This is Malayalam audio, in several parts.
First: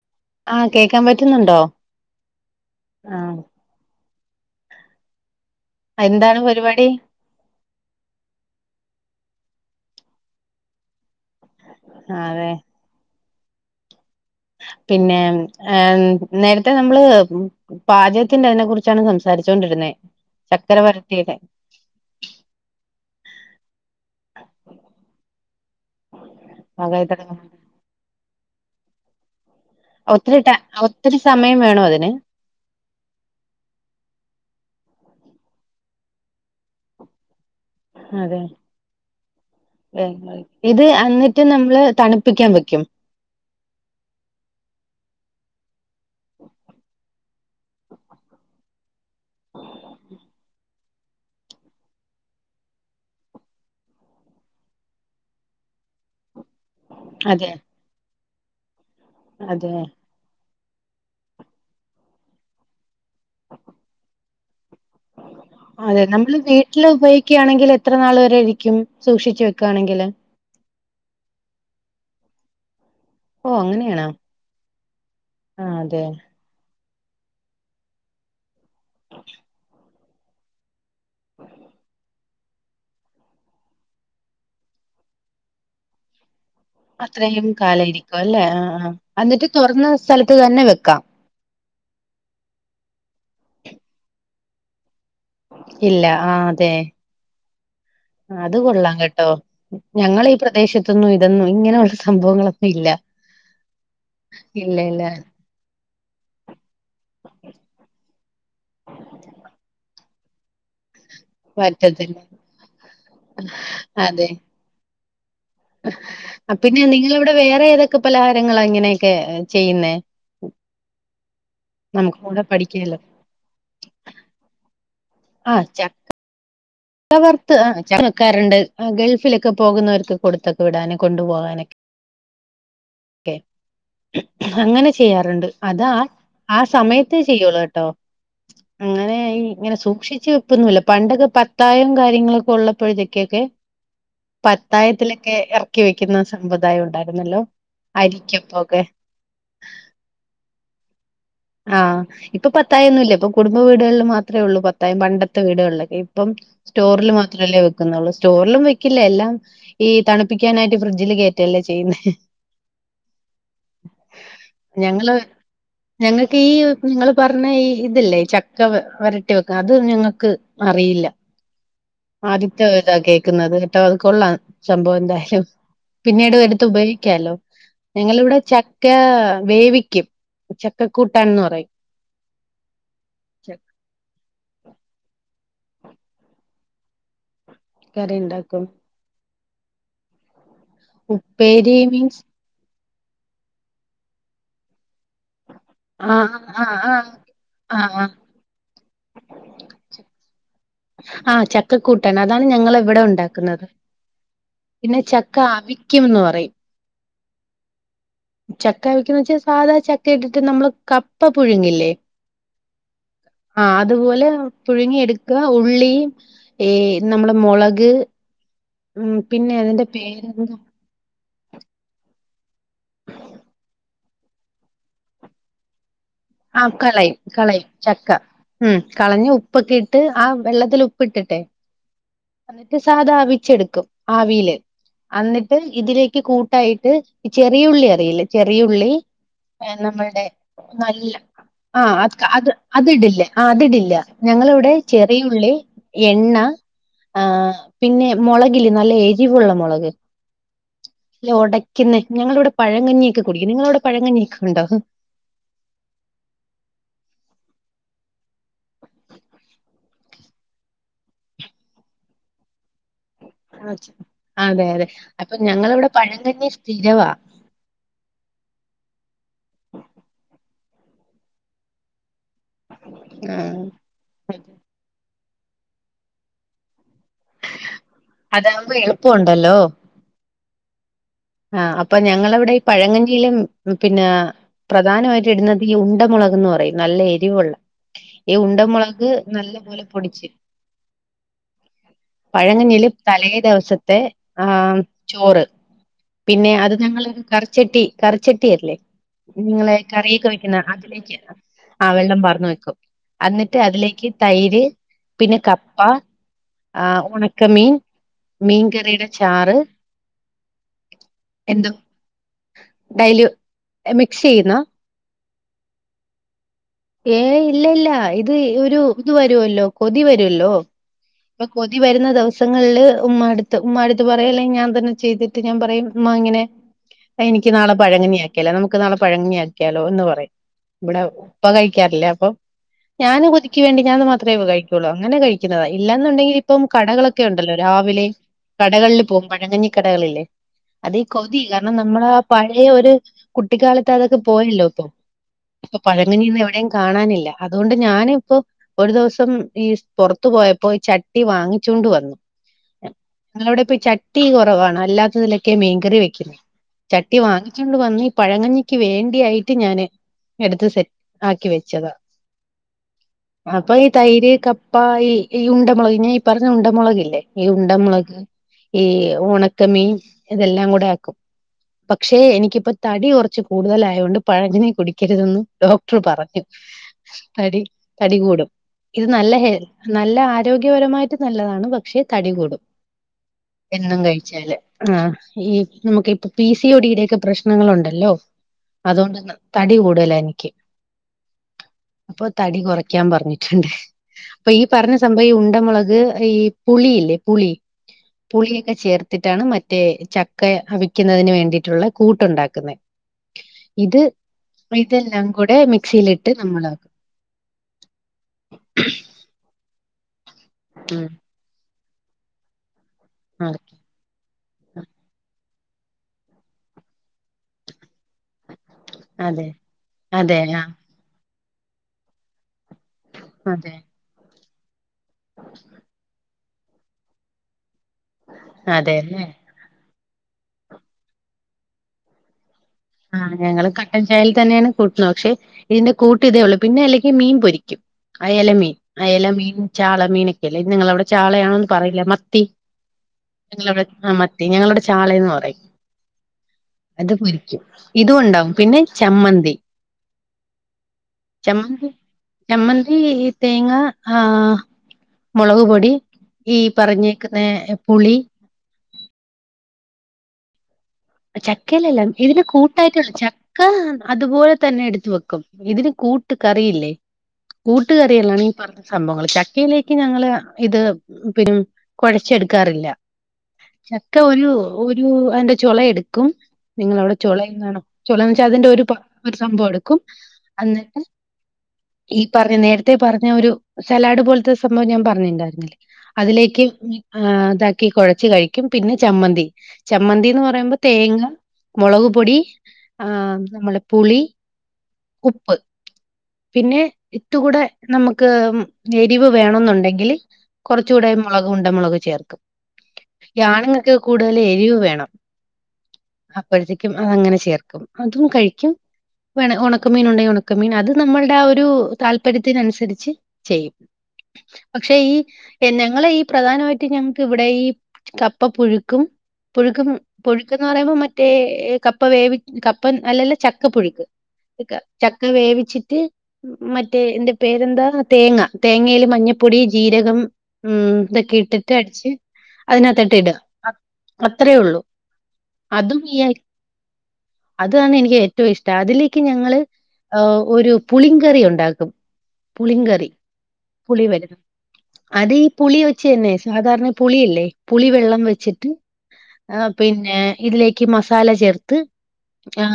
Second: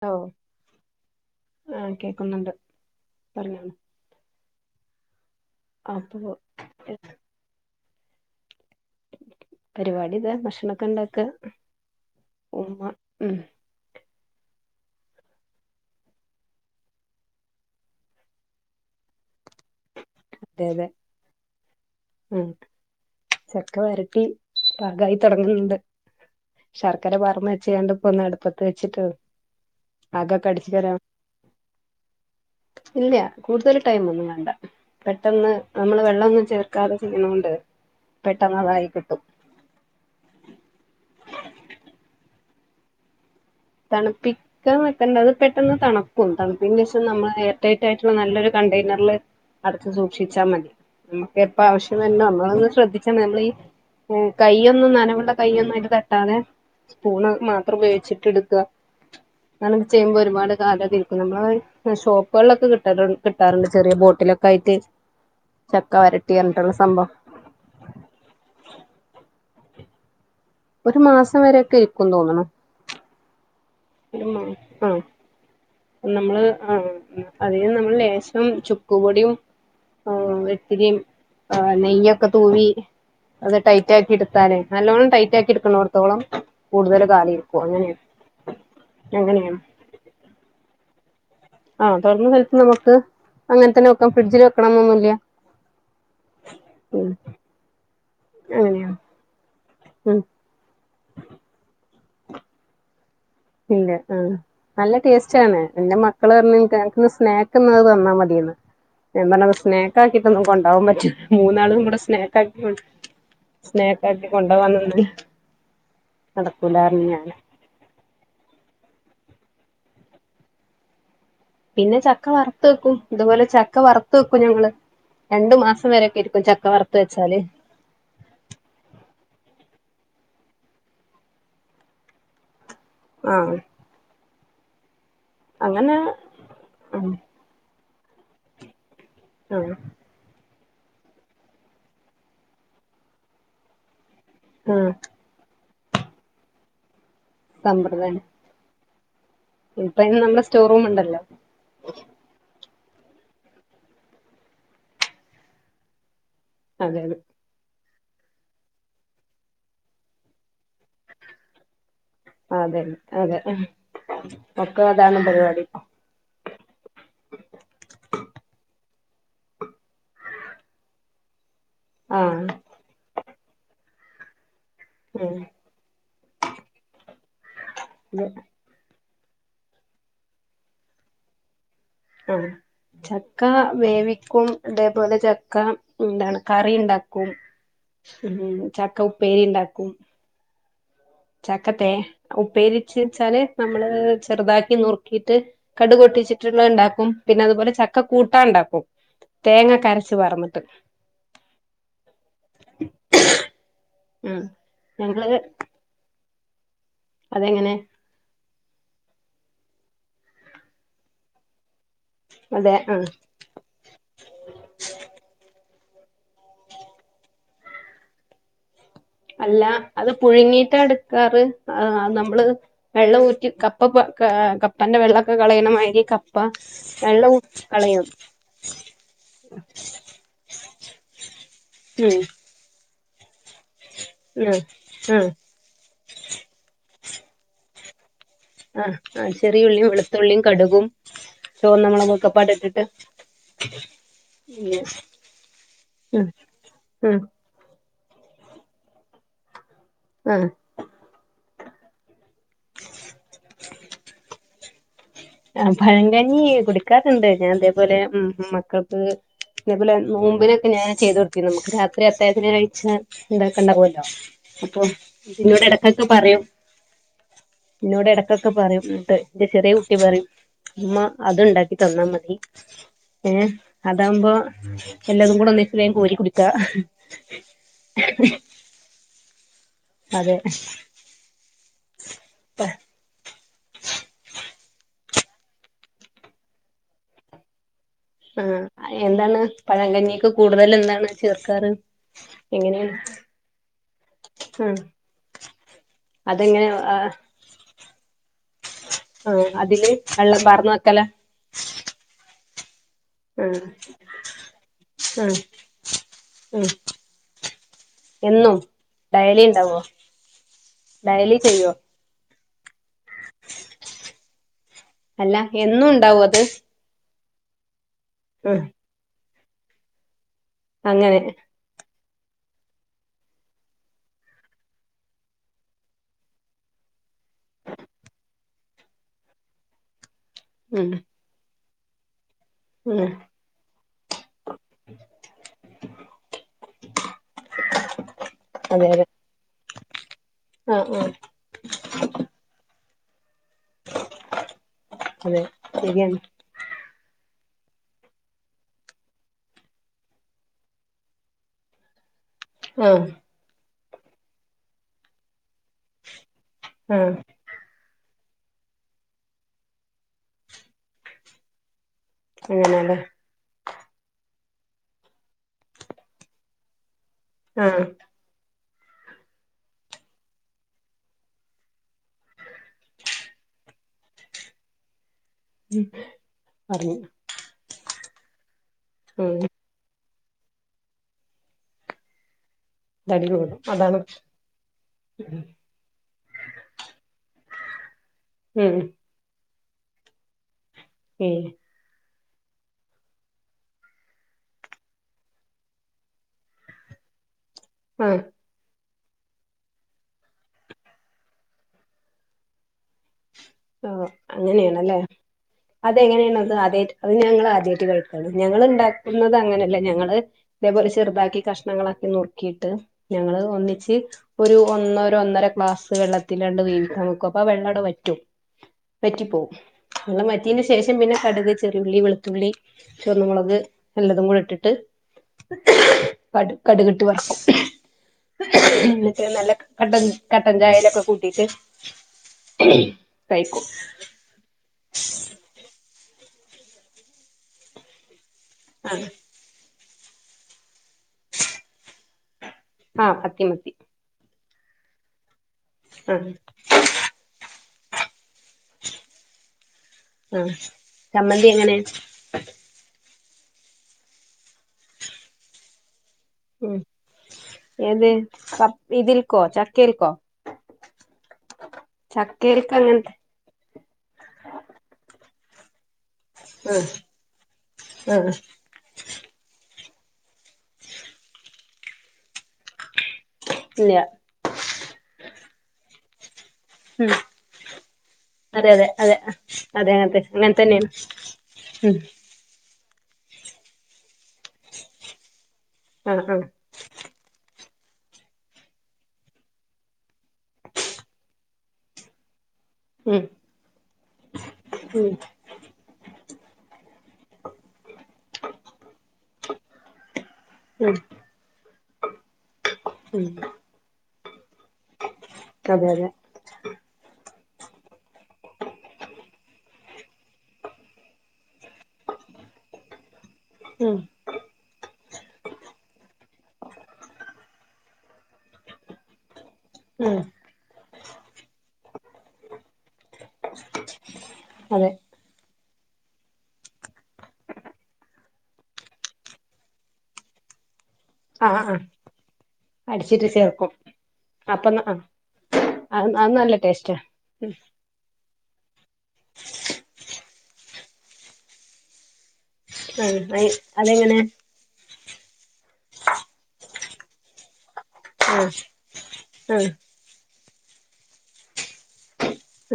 ഔ ആ കേക്കാൻ പറ്റുന്നുണ്ടോ? ആ കേക്കുന്നുണ്ട്. ആഹ് പറഞ്ഞോളു അയ് എന്താണ് പരിപാടി. പരിപാടി ഇതാ ഭക്ഷണൊക്കെണ്ടൊക്ക. ആഹ് അതെ ഉമ്മ ഉം പിന്നെ ഏ നേരത്തെ നമ്മള് പാചകത്തിന്റെ അതിനെ കുറിച്ചാണ് സംസാരിച്ചൊണ്ടിരുന്ന. അതെ ചക്കര അതെ വരട്ടിയേന്റെ ഉം ചക്ക വര ട്ടി പാഗായി തൊട്ങ്ന്ന്ണ്ട് ശർക്കര പാർന്ന്. ചെയ്യാണ്ട്പ്പൊന്ന് അടുപ്പത്ത് വെച്ചിട്ടൊ ഒത്തിരി ട്ട ഒത്തിരി സമയം വേണോ അതിന്. ഇല്ല്യ കൂടുതല് ടൈമൊന്നും വേണ്ട. പെട്ടെന്ന് നമ്മള് വെള്ളൊന്നും ചേർക്കാതെ ചെയ്യ്ണോണ്ട് പെട്ടെന്നതായി കിട്ടും. ഏ ഇത് അന്നിട്ട് നമ്മള് തണുപ്പിക്ക്യാ വെക്ക്യും. തണുപ്പി ക്കാം വക്കണ്ട അത് പെട്ടെന്ന് തണുക്കും തണുപ്പിന്നേഷം നമ്മള് എയർടൈറ്റ് ആയിട്ടുള്ള നല്ലൊരു കണ്ടെയ്നർല്. അട്ച്ച് സൂക്ഷിച്ചാ മതി നമ്മുക്കെപ്പ ആവശ്യം വര്ണോ അമ്മളൊന്ന് ശ്രദ്ധിച്ചാ നമ്മളീ ഉം കയ്യൊന്നും നനവ്ള്ള കയ്യൊന്നും അയ്ല് തട്ടാതെ. സ്പൂണ് അതെ മാത്രം ഉപയോഗിച്ചിട്ട്ട്ക്കാ അതെ ങ്ങനൊക്കെ ചെയ്യുമ്പൊ ഒരുപാട്. കാലൊക്കിര്ക്കും നമ്മളതയ് എ ഷോപ്പൾലൊക്കെ കിട്ടല് കിട്ടാറ്ണ്ട് ചെറ്യേ ബോട്ടിലൊക്കായിട്ട്. അതെ നമ്മള് വീട്ടില് ഉപയ് ക്ക്യാണെങ്കില് എത്ര നാള് വരെരിക്ക്യും സൂക്ഷിച്ചു വെക്കാണെങ്കില്. ഒരു മാസം വരക്കെ ഇര്ക്കും തോന്ന്ണ്. ഓഹ് അങ്ങനെ. ഇട്മാ ആഹ്. അതെ നമ്മള് ആഹ് അതിന് നമ്മള് ലേശം ചുക്ക് പൊട്യും. ആവാം വെത്തിരിം ആഹ് നെയ്യൊക്കെ തൂവി. അത് ടൈറ്റാക്കി ഇട്ത്താലേ നല്ലോണം ടൈറ്റാക്കി ഇട്ക്ക്ണോട്ത്തോളം. അത്രയും കാലയിരിക്കു അല്ലേ ആഹ് ആഹ് അന്നിട്ട് അങ്ങനെയാണ് തൊർന്ന സ്ഥലത്ത് തന്നെ വെക്കാം. ആഹ് തൊർന്ന സ്ഥലത്ത് നമ്ക്ക് അങ്ങൻ തന്നെ വെക്കാം ഫ്രിഡ്ജില് വെക്കണന്നൊന്നുല്ല. ഇല്ല ആഹ് തെ അത് കൊള്ളാം അങ്ങനെയാണ് കെട്ടോ. ഉം ഞങ്ങളീ പ്രദേശത്തൊന്നും ഇതൊന്നും ഇങ്ങനെ ഉള്ള സംഭവങ്ങളൊന്നു ഇല്ല. ഇല്ല ആഹ് ഇല്ല നല്ല ഇല്ല ടേസ്റ്റാണ് എന്റെ മക്കള് പർഞ്ഞ് ഇൻക ഇന്ന് സ്നേക്ക്ന്നഹ് തന്നാ മതിയന്ന് ഞാ പർഞ്ഞപ്പ സ്നേക്കാക്കിട്ടൊന്നും കൊണ്ടാവാ പറ്റൂല. മൂന്നാളും കൂടെ പറ്റത്തില്ല. സ്നേകാക്കി കൊ സ്നേക്കാക്കി കൊണ്ടവാം നിന്നല്. അപ്പന്നി നിങ്ങളവിടെ വേറെ ഏതൊക്കെ പലഹാരങ്ങള ഇങ്ങനെയെക്കെ ചെയ്യുന്നെ. പിന്നെ നമുക്ക് ചക്ക കൂടെ വറ്ത്ത് വെക്കും പഠിക്കാലോ. ഇതുപോലെ ചക്ക വറ്ത്ത് വെക്കും ഞങ്ങള്. രണ്ടു മാസം വരേക്കെ ഇര്ക്കും ചക്ക വർ ക്ക വർത്ത് ആ ചക്ക രണ്ട് ആഹ് ഗൾഫിലൊക്കെ പോകുന്നവര്ക്ക് കൊടുത്തൊക്കെ വിടാന് കൊണ്ടു പോവാനൊക്കെ. കെ ആഹ് അങ്ങനെ. ചെയ്യാറ്ണ്ട് അതാ അങ്ങനെ ആ ആഹ് സമയത്തേ ചെയ്യുള്ളൂ കെട്ടോ അങ്ങനെ. ആഹ് ഇങ്ങനെ സൂക്ഷിച്ച് വെപ്പൊന്നുല്ല പണ്ടൊക്കെ പത്തായം കാര്യങ്ങളൊക്കെ ഉള്ളപ്പോഴ്ത്തെക്കെക്കെ. ആഹ് പത്തായത്തിലെക്കെ എർക്കി വെക്ക്യുന്ന സമ്പ്രദായം ഉണ്ടായിരുന്നല്ലോ. അരിക്ക്യപ്പൊകെ. ഇപ്പയ്ന് നമ്മളെ സ്റ്റോറൂമ്ണ്ടല്ലോ. ആഹ്. ഇപ്പ പത്തായൊന്നുല്ല ഇപ്പ കുടുംബ വീടുകൾല് മാത്രേ ഒള്ളൂ പത്തായം പണ്ടത്തെ വീടുകൾലൊക്കെ ഇപ്പം. അതെ സ്റ്റോറ്ല് അതെ മാത്രല്ലേ വെ ക്ക്ന്നൊള്ളൂ സ്റ്റോറ്ലും വെക്ക്യില്ല എല്ലാം ഈ തണുപ്പിക്ക്യാനായിട്ട് ഫ്രിഡ്ജില് കേറ്റല്ലേ ചെയ്യുന്നെ. അതന്നെ അതെ ഒക്ക അതാണ് പര്പാടി. ഞങ്ങക്കീ നിങ്ങള് പർഞ്ഞ ഈ ഇത് ല്ലേ ചക്ക വ വരട്ടി വെക്ക അത് ഞങ്ങക്ക് അറിയില്ല ആഹ് ആദ്യത്ത ഇതാ കേക്ക്ന്നത് ട്ടോ അത് കൊള്ളാം. സംഭവ ഉം എന്തായ്ലും പിന്നീട് എടുത്ത് ഉപയോഗിക്ക്യാലോ ഞങ്ങളിവിടെ ച ക്കാ വേവിക്ക്യും ചക്കക്കൂട്ടാൻന്ന് പറയും. ആഹ്. ചക്ക വേവിക്കും അതേപോലെ ചക്ക ന്താണ് കറി ഇണ്ടാക്കും. ചക്കക്കറി ഉം ഉണ്ടാക്കും ചക്ക ഉപ്പേരി ഇണ്ടാക്കും. ചക്ക ഉപ്പേരി തേ മീൻസ് ഉപ്പേരിച്ച് ച്ചാല് നമ്മള് ചെറ്താക്കി നുർക്കീട്ട്. കട്ക് ആഹ് പൊട്ടിച്ചിട്ടുള്ളത് ആഹ് ആഹ് ഇണ്ടാക്കും പിന്നെ അതുപോലെ ആഹ് ചക്ക ആഹ് കൂട്ടാം ഇണ്ടാക്കും ആഹ് ചക്കക്കൂട്ടാൻ അതാണ് ഞങ്ങള് ഇവിടെ ഉണ്ടാക്കുന്നത് ഉം പിന്നെ ചക്ക ഞങ്ങള് അവിക്ക്യൂംന്ന് പറയും അതെങ്ങനെ ചക്ക വെക്കുന്ന വെച്ചാ സാധാ ചക്ക ഇട്ടിട്ട് നമ്മള് കപ്പ പുഴുങ്ങില്ലേ അതെ ആഹ് ആ അതുപോലെ പുഴുങ്ങി എടുക്കാ ഉള്ളി ഏ നമ്മള് മുളക് ഉം പിന്നെ അല്ല അതിന്റെ അത് പേരെന്താ പുഴുങ്ങീട്ടാ എടുക്കാറ് ആ നമ്മള് വെള്ളം ഊറ്റി കപ്പ കപ്പന്റെ വെള്ളക്കൊ കളയണമാതിരി ആ കളയും വെള്ളം ഊറ്റി കളയും ചക്ക ഉം കളഞ്ഞ് ഉപ്പൊക്കെ ഇട്ട് ആ വെള്ളത്തിൽ ഉപ്പിട്ടിട്ട് ഉം എന്നിട്ട് സാധാവിച്ചെടുക്കും ആവില് ആ ആ അന്നി ഇതിലേക്ക് കൂട്ടായിട്ട് ഈ ചെറിയ ഉള്ളി അറീലേ ചെറിയ ആ ഉള്ളി ആ ചെറിയുള്ളിയും നമ്മൾടെ വെളുത്തുള്ളിയും കടുകും നല്ല അ ചുവന്ന അത് മുളകൊക്കെപ്പാടെ ഇട്ടിട്ട് അതിടില്ല അതിടില്ല ഞങ്ങളിവിടെ ചെറിയ ഉള്ളി ഉം എണ്ണ ഉം ആ പിന്നെ മുളകില്ലേ നല്ല എരിവുള്ള മുളക് ആഹ് നല്ല ഉടയ്ക്കുന്ന ഞങ്ങളിവിടെ പഴങ്ങഞ്ഞിയൊക്കെ കുടിക്കും നിങ്ങളവിടെ പഴങ്ങന്നിയൊക്കെ ഉണ്ടോ ആ പഴങ്കഞ്ഞി കുടിക്കാറുണ്ട് ഞാൻ ഇതേപോലെ ഉം ഉം മക്കൾക്ക് ഇതുപോലെ നോമ്പിനൊക്കെ ഞാൻ ചെയ്തു കൊടുത്തിന് നമ്മുക്ക് രാത്രി അത്താഴത്തിന് കഴിച്ചാൽ ഇതൊക്കെണ്ടാവുല്ലൊ അതെ അപ്പെ അതെ അപ്പൊ ഇന്നോട് ഞങ്ങളിവിടെ ഇടക്കൊക്കെപറയും പഴങ്കഞ്ഞി സ്ഥിരവാ ഇന്നോട് എടയ്ക്കൊക്കെ പറയും ഫുഡ് എന്റെ ചെറിയ കുട്ടി പറയും ഉമ്മ അത്ണ്ടാക്കി തന്നാമതി ഏ ആ അതാകുമ്പോ എല്ലതും കൂടെ ഒന്നിച്ച് കോരി കുടിക്കാ അതാവുമ്പോ എളുപ്പണ്ടല്ലോ അതെ ആഹ് അപ്പൊ ഞങ്ങളവിടെ ഈ പഴകഞ്ഞിയിലും പിന്നെ പ്രധ ധാനമായിട്ട് ഇടുന്നത് ഈ ഉണ്ട മുളകന്ന് പറയും നല്ല എരിവുള്ള ഈ ആഹ് ഉണ്ടമുളക് എന്താണ് നല്ല പോലെ പൊടിച്ച് പഴകഞ്ഞിക്ക് കൂടുതൽ എന്താണ് ചേർക്കാറ് പഴകഞ്ഞിയില് എങ്ങനെയാണ് തലേ ദിവസത്തെ ആ ആഹ് ചോറ് പിന്നെ അതെങ്ങനെ അത് ഞങ്ങള് ആഹ് കറി ചട്ടി കറി ചട്ടി അല്ലേ ആഹ് നിങ്ങളെ അതില് കറിയൊക്കെ വെള്ളം വെക്കുന്ന പാർന്ന് വെക്കല അതിലേക്ക് ആ വെള്ളം വാർന്നു വെക്കും അന്നിട്ട് ആഹ് അതിലേക്ക് തൈര് ആഹ് പിന്നെ കപ്പ ഉം ആ ഉണക്ക മീൻ എന്നും മീൻകറിയുടെ ഡയലി ചാറ് ഇണ്ടാവോ ഡയലി ചെയ്യുവോ ഡയല് മിക് സെയ്യുന്ന അല്ല എന്നും ഉണ്ടാവോ അത് ഏ ഇല്ല ഇല്ല ഇത് ആഹ് ഒരുഇത് വരുല്ലോ കൊതി വരുല്ലോ അങ്ങനെ കൊതി വരുന്ന ദിവസങ്ങളില് ഉമ്മാട്ത്ത് ഉമ്മാട്ത്ത് പറയും അല്ലെങ്കിൽ ഞാൻ തന്നെ ചെയ്തിട്ട് ഞാൻ പറയും ഉമ്മാ ഇങ്ങനെ എനിക്ക് നാളെ പഴങ്കഞ്ഞി ആക്കിയാലോ നമുക്ക് നാളെ പഴങ്കഞ്ഞി ആക്കിയാലോ ഒന്ന് പറയ് ഉം ഇവിടെ ഉപ്പ കഴിക്കാറില്ലേ അപ്പൊ ഉം ഞാന് കൊതിക്ക് വേണ്ടി ഞാൻ അത്ര കഴിക്കുള്ളൂ അങ്ങനെ കഴിക്കുന്നത ഇല്ലാന്ന് ഉണ്ടെങ്കിൽ ഇപ്പം കടകളക്കെ കെ ഉണ്ടല്ലോ രാവിലെ അതെ കടകളിൽ അതെ പോകും പഴങ്ങഞ്ഞിക്കടകളില്ലേ ആഹ് അതി ആഹ് കൊ തി കാരണം നമ്മള് ആ പഴയ ഒരു കുട്ടിക്കാലത്ത് അതൊക്കെ പോയല്ലോ ഇപ്പൊ അതെ ശരിയാണ് ഇന്നെവിടെയും കാണാനില്ല അതുകൊണ്ട് ഞാനിപ്പോ ഒരു ദിവസം ഈ പുറത്തു പോയപ്പോ ഈ ചട്ടി വാങ്ങിച്ചോണ്ട് വന്നു ആഹ് ഞങ്ങളെ ഇവിടെ ഇപ്പൊ ചട്ടി കൊറവാണ് അല്ലാത്തതിലൊക്കെ മീൻകറി വെക്കും ആഹ് ചട്ടി വാങ്ങിച്ചോണ്ട് വന്ന് ഈ പഴകഞ്ഞിക്ക് വേണ്ടിയായിട്ട് ഞാന് എടുത്ത് സെറ്റ് ആക്കി വെച്ചതാ അങ്ങനെലെ അപ്പൊ ഈ തൈര് കപ്പ ഈ ഈ ഉണ്ട മോള്ക് ഞാനി പറഞ്ഞ ഉണ്ടമൊളക് ല്ലേ ഈ ആഹ് ഉണ്ടമുളക് ഈ ഒണക്കമീൻ ഇതെല്ലാം കൂടെ ആക്കും പക്ഷേ എനിക്കിപ്പം തടി കൊറച്ച് കൂടുതലയൊണ്ട് പഴകഞ്ഞി കുടിക്കരുതന്ന് ഡോക്ടർ പറഞ്ഞു പറഞ്ഞു തടി തടികൂടും ഇത് നല്ല ഉം ഹെ നല്ല ആരോഗ്യപരമായിട്ട് നല്ലതാണ് പക്ഷെ തടികൂടും തടി കൂടും അതാണ് എന്നും കഴിച്ചാല് ആഹ് ഈ നമുക്ക് ഇപ്പ പി സി ഒ ഡി ടെയൊക്കെ പ്രശ്നങ്ങളുണ്ടല്ലോ ഉം അതൊണ്ട് തടി കൂടുതല എനിക്ക് എഹ് അപ്പൊ തടി കൊറയ്ക്കാൻ പറഞ്ഞിട്ട്ണ്ട് ഇപ്പ ഈ പറഞ്ഞ സംഭവം ഈ ഉണ്ടമൊളക് ഈ പുളിയില്ലേ പുളി ആഹ് പുളിയൊക്കെ ചേർത്തിട്ടാണ് മറ്റേ ചക്ക അവിക്കുന്നതിന് വേണ്ടിയിട്ടുള്ള കൂട്ടുണ്ടാക്കുന്നത് ഇത് ഇതെല്ലാം കൂടെ മിക്സിയിലിട്ട് അതെങ്ങനെയാണ്ത് ആദ്യ നമ്മളാക്കും അത് ഞങ്ങൾ ആദ്യായിട്ട് കേക്കാണ് ഞങ്ങള്ണ്ട ന്നത് അങ്ങനെയല്ല ഞങ്ങള് ഇതേപോലെ ഉം ചെറുതാക്കി കഷ്ണങ്ങളാക്കി നുറുക്കിയിട്ട് ഞങ്ങള് ഒന്നിച്ച് ഒരു ഒന്നര ഒന്നര ക്ലാസ് വെള്ളത്തിലാണ്ട് വേവിക്കവെക്കും അപ്പ വെള്ളവിടെ വറ്റും അതെ അതെ വറ്റിപ്പോവും വെള്ളം അതെ വറ്റിയേന്റെ ആഹ് ശേഷം പിന്നെ കട്ക് ചെറിയുള്ളി വെളുത്തുള്ളി ചുവന്നമൊളക് അതെ എല്ലാതും കൂടെ ഇട്ടിട്ട് കടുകിട്ട് വറക്കും എന്നിട്ട് അതെല്ലേ നല്ല കട്ടൻ കട്ടൻചായയിലൊക്കെ കൂട്ടീട്ട് ആഹ് ഞങ്ങള് കട്ടൻ ചായേല് തന്നെയാണ് കൂട്ടുന്നത് പക്ഷെ ഇതിന്റെ കൂട്ട് ഇതേ ഒള്ളൂ പിന്നെ അല്ലെങ്കിൽ മീൻ പൊരിക്കും അയല മീൻ ആഹ് അയല മീൻ ചാളമീനൊക്കെ ല്ലേ അതിൻ നിങ്ങളവിടെ ചാളയാണന്ന് പറയില്ല മത്തി ആഹ് മത്തി മത്തി ഞങ്ങളവിടെ ആഹ് മത്തി ഞങ്ങളുടെ ചാളയന്ന് പറയും ആഹ് ന്നട്ട് പൊരിക്കും ഇതും ഉണ്ടാവും പിന്നെ ചമ്മന്തി ആഹ് ചമ്മന്തി ചമ്മന്തി തേങ്ങ ആഹ് മൊളക് പൊടി ഈ ഉം പറഞ്ഞേരക്കുന്ന ഏത് പുളി കപ് ഇതിൽക്കോ ചക്കേൽക്കോ ചക്കലല്ല ഇതിന്റെ ചക്കേൽക്ക് കൂട്ടായിട്ട് അങ്ങനത്തെ ച ക്ക അതുപോലെ തന്നെ എടുത്തു വെക്കും ഇതിന് കൂ കൂട്ട് ആഹ് കറിയില്ലേ ആഹ് കൂട്ടുകറിയല്ലാണ് ഈ പറഞ്ഞ സംഭവങ്ങള് ചക്കയിലേക്ക് ഞങ്ങള് ഇത് പിന്നെ കൊഴച്ചെടുക്കാറില്ല ഇല്ല ചക്ക ഒരു ഒരു അതിന്റെ ചൊള എടുക്കും നിങ്ങള ഉം അവിടെ ചോളാണോ ചോളന്ന് വെച്ചാൽ അതിന്റെ അതെ ഒരു അതെ അതെ ഒരു സംഭവം അതെ എടുക്കും അങ്ങനത്തെ അങ്ങനെ തന്നെയാണ് അന്നിട്ട് ഉം പറഞ്ഞ് നേരത്തെ പറഞ്ഞ ഒരു സലാഡ് പോലത്തെ സംഭവം ഞാൻ പറഞ്ഞിണ്ടായിരുന്നില്ലേ ആഹ് ആഹ് അതിലേക്ക് ആഹ് ഇതാക്കി കൊഴച്ച് കഴിക്കും പിന്നെ ചമ്മന്തി ചമ്മന്തി എന്ന് പറയുമ്പോ തേങ്ങ മൊളക് പൊടി ഉം ആഹ് നമ്മുടെ പുളി ഉം ഉപ്പ് പിന്നെ ഇട്ട് കൂടെ നമുക്ക് എരിവ് വേണെന്നുണ്ടെങ്കിൽ ഉം കുറച്ചുകൂടെ മുളക് ഉണ്ട മുളക് ചേർക്കും ഉം ഈ ആണുങ്ങൾക്ക് കൂടുതൽ എരിവ് വേണം അതെ അതെ ണം അപ്പോഴത്തേക്കും അതങ്ങനെ ചേർക്കും അതും കഴിക്കും വേ ഒണ ണക്കമീൻ ഉണ്ടെങ്കിൽ ഉണക്കമീൻ അത് നമ്മളുടെ ആ ഒരു താല്പര്യത്തിന് അനുസരിച്ച് ചെയ്യും ഉം പക്ഷെ ഈ ഞങ്ങളെ ഈ പ്രധാനമായിട്ട് ഞങ്ങക്ക് ഇവിടെ ഈ കപ്പ പുഴുക്കും പുഴുക്ക ഉം പുഴുക്കന്ന് പറയുമ്പോ മറ്റേ കപ്പ വേവി കപ്പൻ അല്ലല്ല ചക്ക പുഴുക്ക് ക- അതെ ചക്ക വേവിച്ചിട്ട് മറ്റേ എന്റെ പേരെന്താ തേങ്ങ തേങ്ങേല് മഞ്ഞപ്പൊടി ജീരകം ഉം ഇതൊക്കെ ആഹ് ഇട്ടിട്ട് ആഹ് അടിച്ച് അതിനകത്തിട്ട് അടിച്ചിട്ട് ഇട അത്രേ ഒള്ളൂ അ അത് നല്ല ടേസ്റ്റാ ഉം താണ് എനിക്ക് ഏറ്റവും ഇഷ്ടം അതിലേക്ക് ഞങ്ങള് ഒരു പുളിങ്കറി ഉണ്ടാക്കും പുളിങ്കറി ആഹ് അയ് പുളി അതെങ്ങനെ വരുന്ന അതീ പുളി വെച്ച് തന്നെ സാധാരണ പുളിയില്ലേ പുളിവെള്ളം ആഹ് വെച്ചിട്ട് ആഹ് പിന്നെ ഇതിലേക്ക് മസാല ചേർത്ത്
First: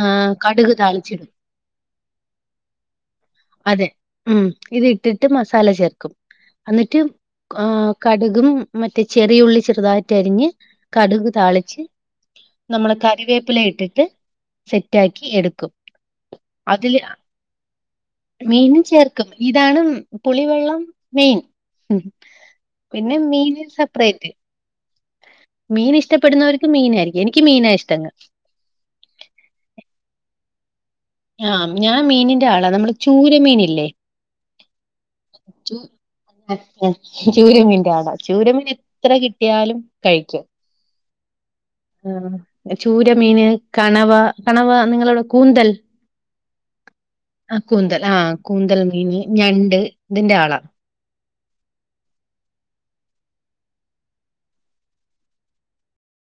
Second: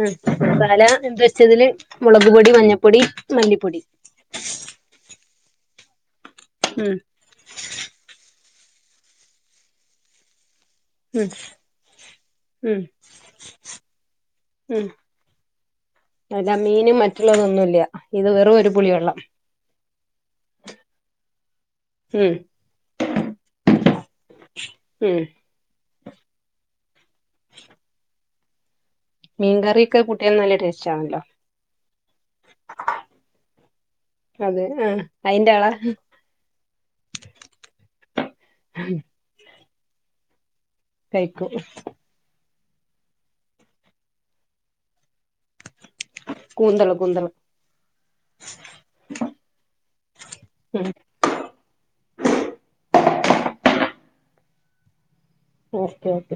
ഉം കടുക് മസാല എന്ത താളിച്ചിടും വെച്ചതില് മുളക് പൊടി മഞ്ഞപ്പൊടി മല്ലിപ്പൊടി അതെ ഉം ഇതിട്ടിട്ട് മസാല ചേർക്കും ഉം അന്നിട്ട് ആഹ് കടുകും മറ്റേ ചെറിയുള്ളി ചെറുതായിട്ട് അരിഞ്ഞ് ഉം കടുക് താളിച്ച് ഉം നമ്മളെ കറിവേപ്പില ഇട്ടിട്ട് ഉം സെറ്റാക്കി എടുക്കും അല്ല മീനും അതില് മറ്റുള്ളതൊന്നുല്ല ഇത് വെറും ഒരു മീനും പുളി വെള്ളം ചേർക്കും ഇതാണ് പുളിവെള്ളം മീൻ ഉം പിന്നെ മീന് സപ്പറേറ്റ് ഉം മീന് ഇഷ്ടപ്പെടുന്നവർക്ക് മീനായിയിരിക്കും എനിക്ക് മീനാ ഇഷ്ടങ്ങ മീൻ കറിയൊക്കെ കൂട്ടിയാൽ നല്ല ടേസ്റ്റ് ആണല്ലോ ആഹ് ഞാൻ മീനിന്റാ ആളാ നമ്മള് ചൂര മീനല്ലേ അതെ ആ അയിന്റെ ആളാ ചൂരമീന്റാ ആളാ ചൂരമീൻ എത്ര കിട്ടിയാലും കഴിക്കും കഴിക്കും ആഹ് ചൂരമീന് കണവ കണവ നിങ്ങളുടെ കൂന്തൽ കൂന്തള് കൂന്തള് ആഹ് കൂന്തൽ ആഹ് കൂന്തൽ മീന് ഞണ്ട് ഇതിന്റെ ആളാ ഉം ഓക്കേ ഓക്കെ